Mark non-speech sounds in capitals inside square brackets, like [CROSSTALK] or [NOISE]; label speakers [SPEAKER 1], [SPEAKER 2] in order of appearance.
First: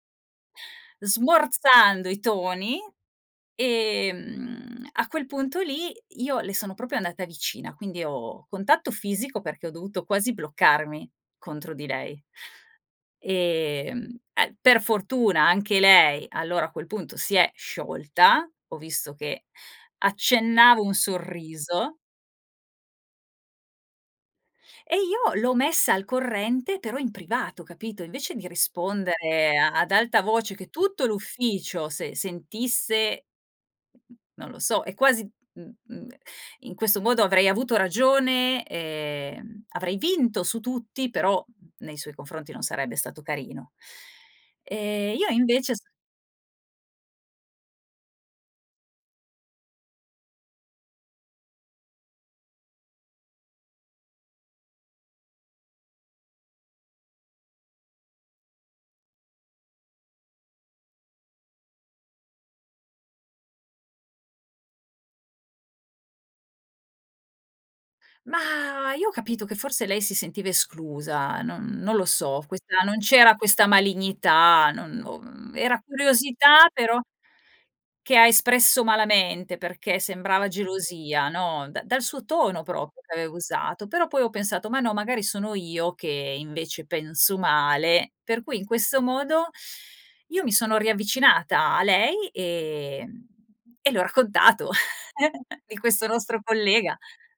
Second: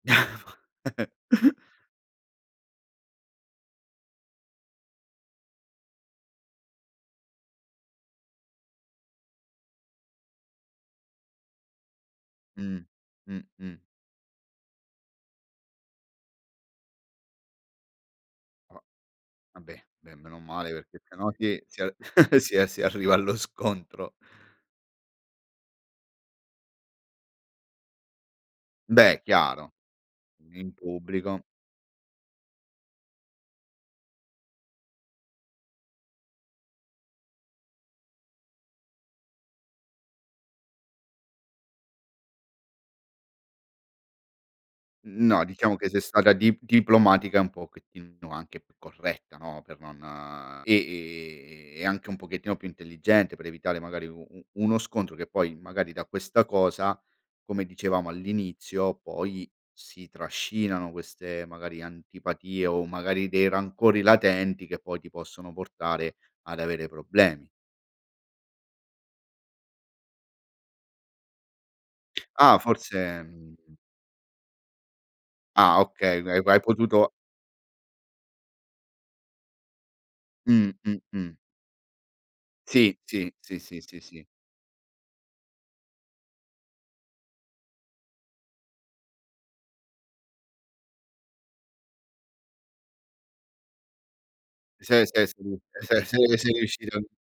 [SPEAKER 1] [CHUCKLES]
[SPEAKER 2] Smorzando i toni, ehm, a quel punto lì, io le sono proprio andata vicina, quindi ho contatto fisico perché ho dovuto quasi bloccarmi contro di lei.
[SPEAKER 1] Mh. Mh-mh.
[SPEAKER 2] Ehm ehm, per fortuna anche lei allora a quel punto si è sciolta, ho
[SPEAKER 1] Oh!
[SPEAKER 2] visto che
[SPEAKER 1] Vabbè, beh meno male
[SPEAKER 2] accennavo un
[SPEAKER 1] perché sennò si si
[SPEAKER 2] sorriso.
[SPEAKER 1] [CHUCKLES] si arriva allo scontro.
[SPEAKER 2] E io l'ho messa al corrente però in privato, capito. Invece di
[SPEAKER 1] Beh,
[SPEAKER 2] rispondere
[SPEAKER 1] chiaro.
[SPEAKER 2] ad alta voce che
[SPEAKER 1] In
[SPEAKER 2] tutto
[SPEAKER 1] pubblico
[SPEAKER 2] l'ufficio se sentisse, non lo so, è quasi i i in questo modo avrei avuto ragione, ehm, avrei vinto su tutti, però nei suoi confronti non sarebbe stato carino. E io
[SPEAKER 1] No,
[SPEAKER 2] invece
[SPEAKER 1] diciamo
[SPEAKER 2] s
[SPEAKER 1] che sei stata di diplomatica, un pochettino anche più corretta, no, per non e e e anche un pochettino più intelligente per evitare magari u u uno scontro che poi magari da questa cosa, come dicevamo all'inizio, poi si trascinano queste magari antipatie o magari dei rancori latenti che poi ti possono portare ad avere problemi.
[SPEAKER 2] Mah, io ho capito che forse lei si sentiva esclusa, non non lo so.
[SPEAKER 1] Ah!
[SPEAKER 2] Questa
[SPEAKER 1] Forse,
[SPEAKER 2] non c'era questa
[SPEAKER 1] mhmm
[SPEAKER 2] malignità, non non
[SPEAKER 1] Ah,
[SPEAKER 2] era
[SPEAKER 1] okay, uhm, hai
[SPEAKER 2] curiosità però,
[SPEAKER 1] potuto
[SPEAKER 2] che ha espresso malamente perché sembrava
[SPEAKER 1] Mh.
[SPEAKER 2] gelosia,
[SPEAKER 1] Mh-mh.
[SPEAKER 2] no? Da dal suo tono
[SPEAKER 1] Sì,
[SPEAKER 2] proprio, che
[SPEAKER 1] sì.
[SPEAKER 2] aveva
[SPEAKER 1] Sì, sì,
[SPEAKER 2] usato,
[SPEAKER 1] sì,
[SPEAKER 2] però poi
[SPEAKER 1] sì.
[SPEAKER 2] ho pensato: "Ma no, magari sono io che invece penso male. Per cui in questo modo io mi sono riavvicinata a lei, ehm, e le ho raccontato
[SPEAKER 1] Se se sei riu
[SPEAKER 2] [CHUCKLES] di
[SPEAKER 1] se
[SPEAKER 2] questo
[SPEAKER 1] se
[SPEAKER 2] nostro
[SPEAKER 1] sei
[SPEAKER 2] collega
[SPEAKER 1] riuscito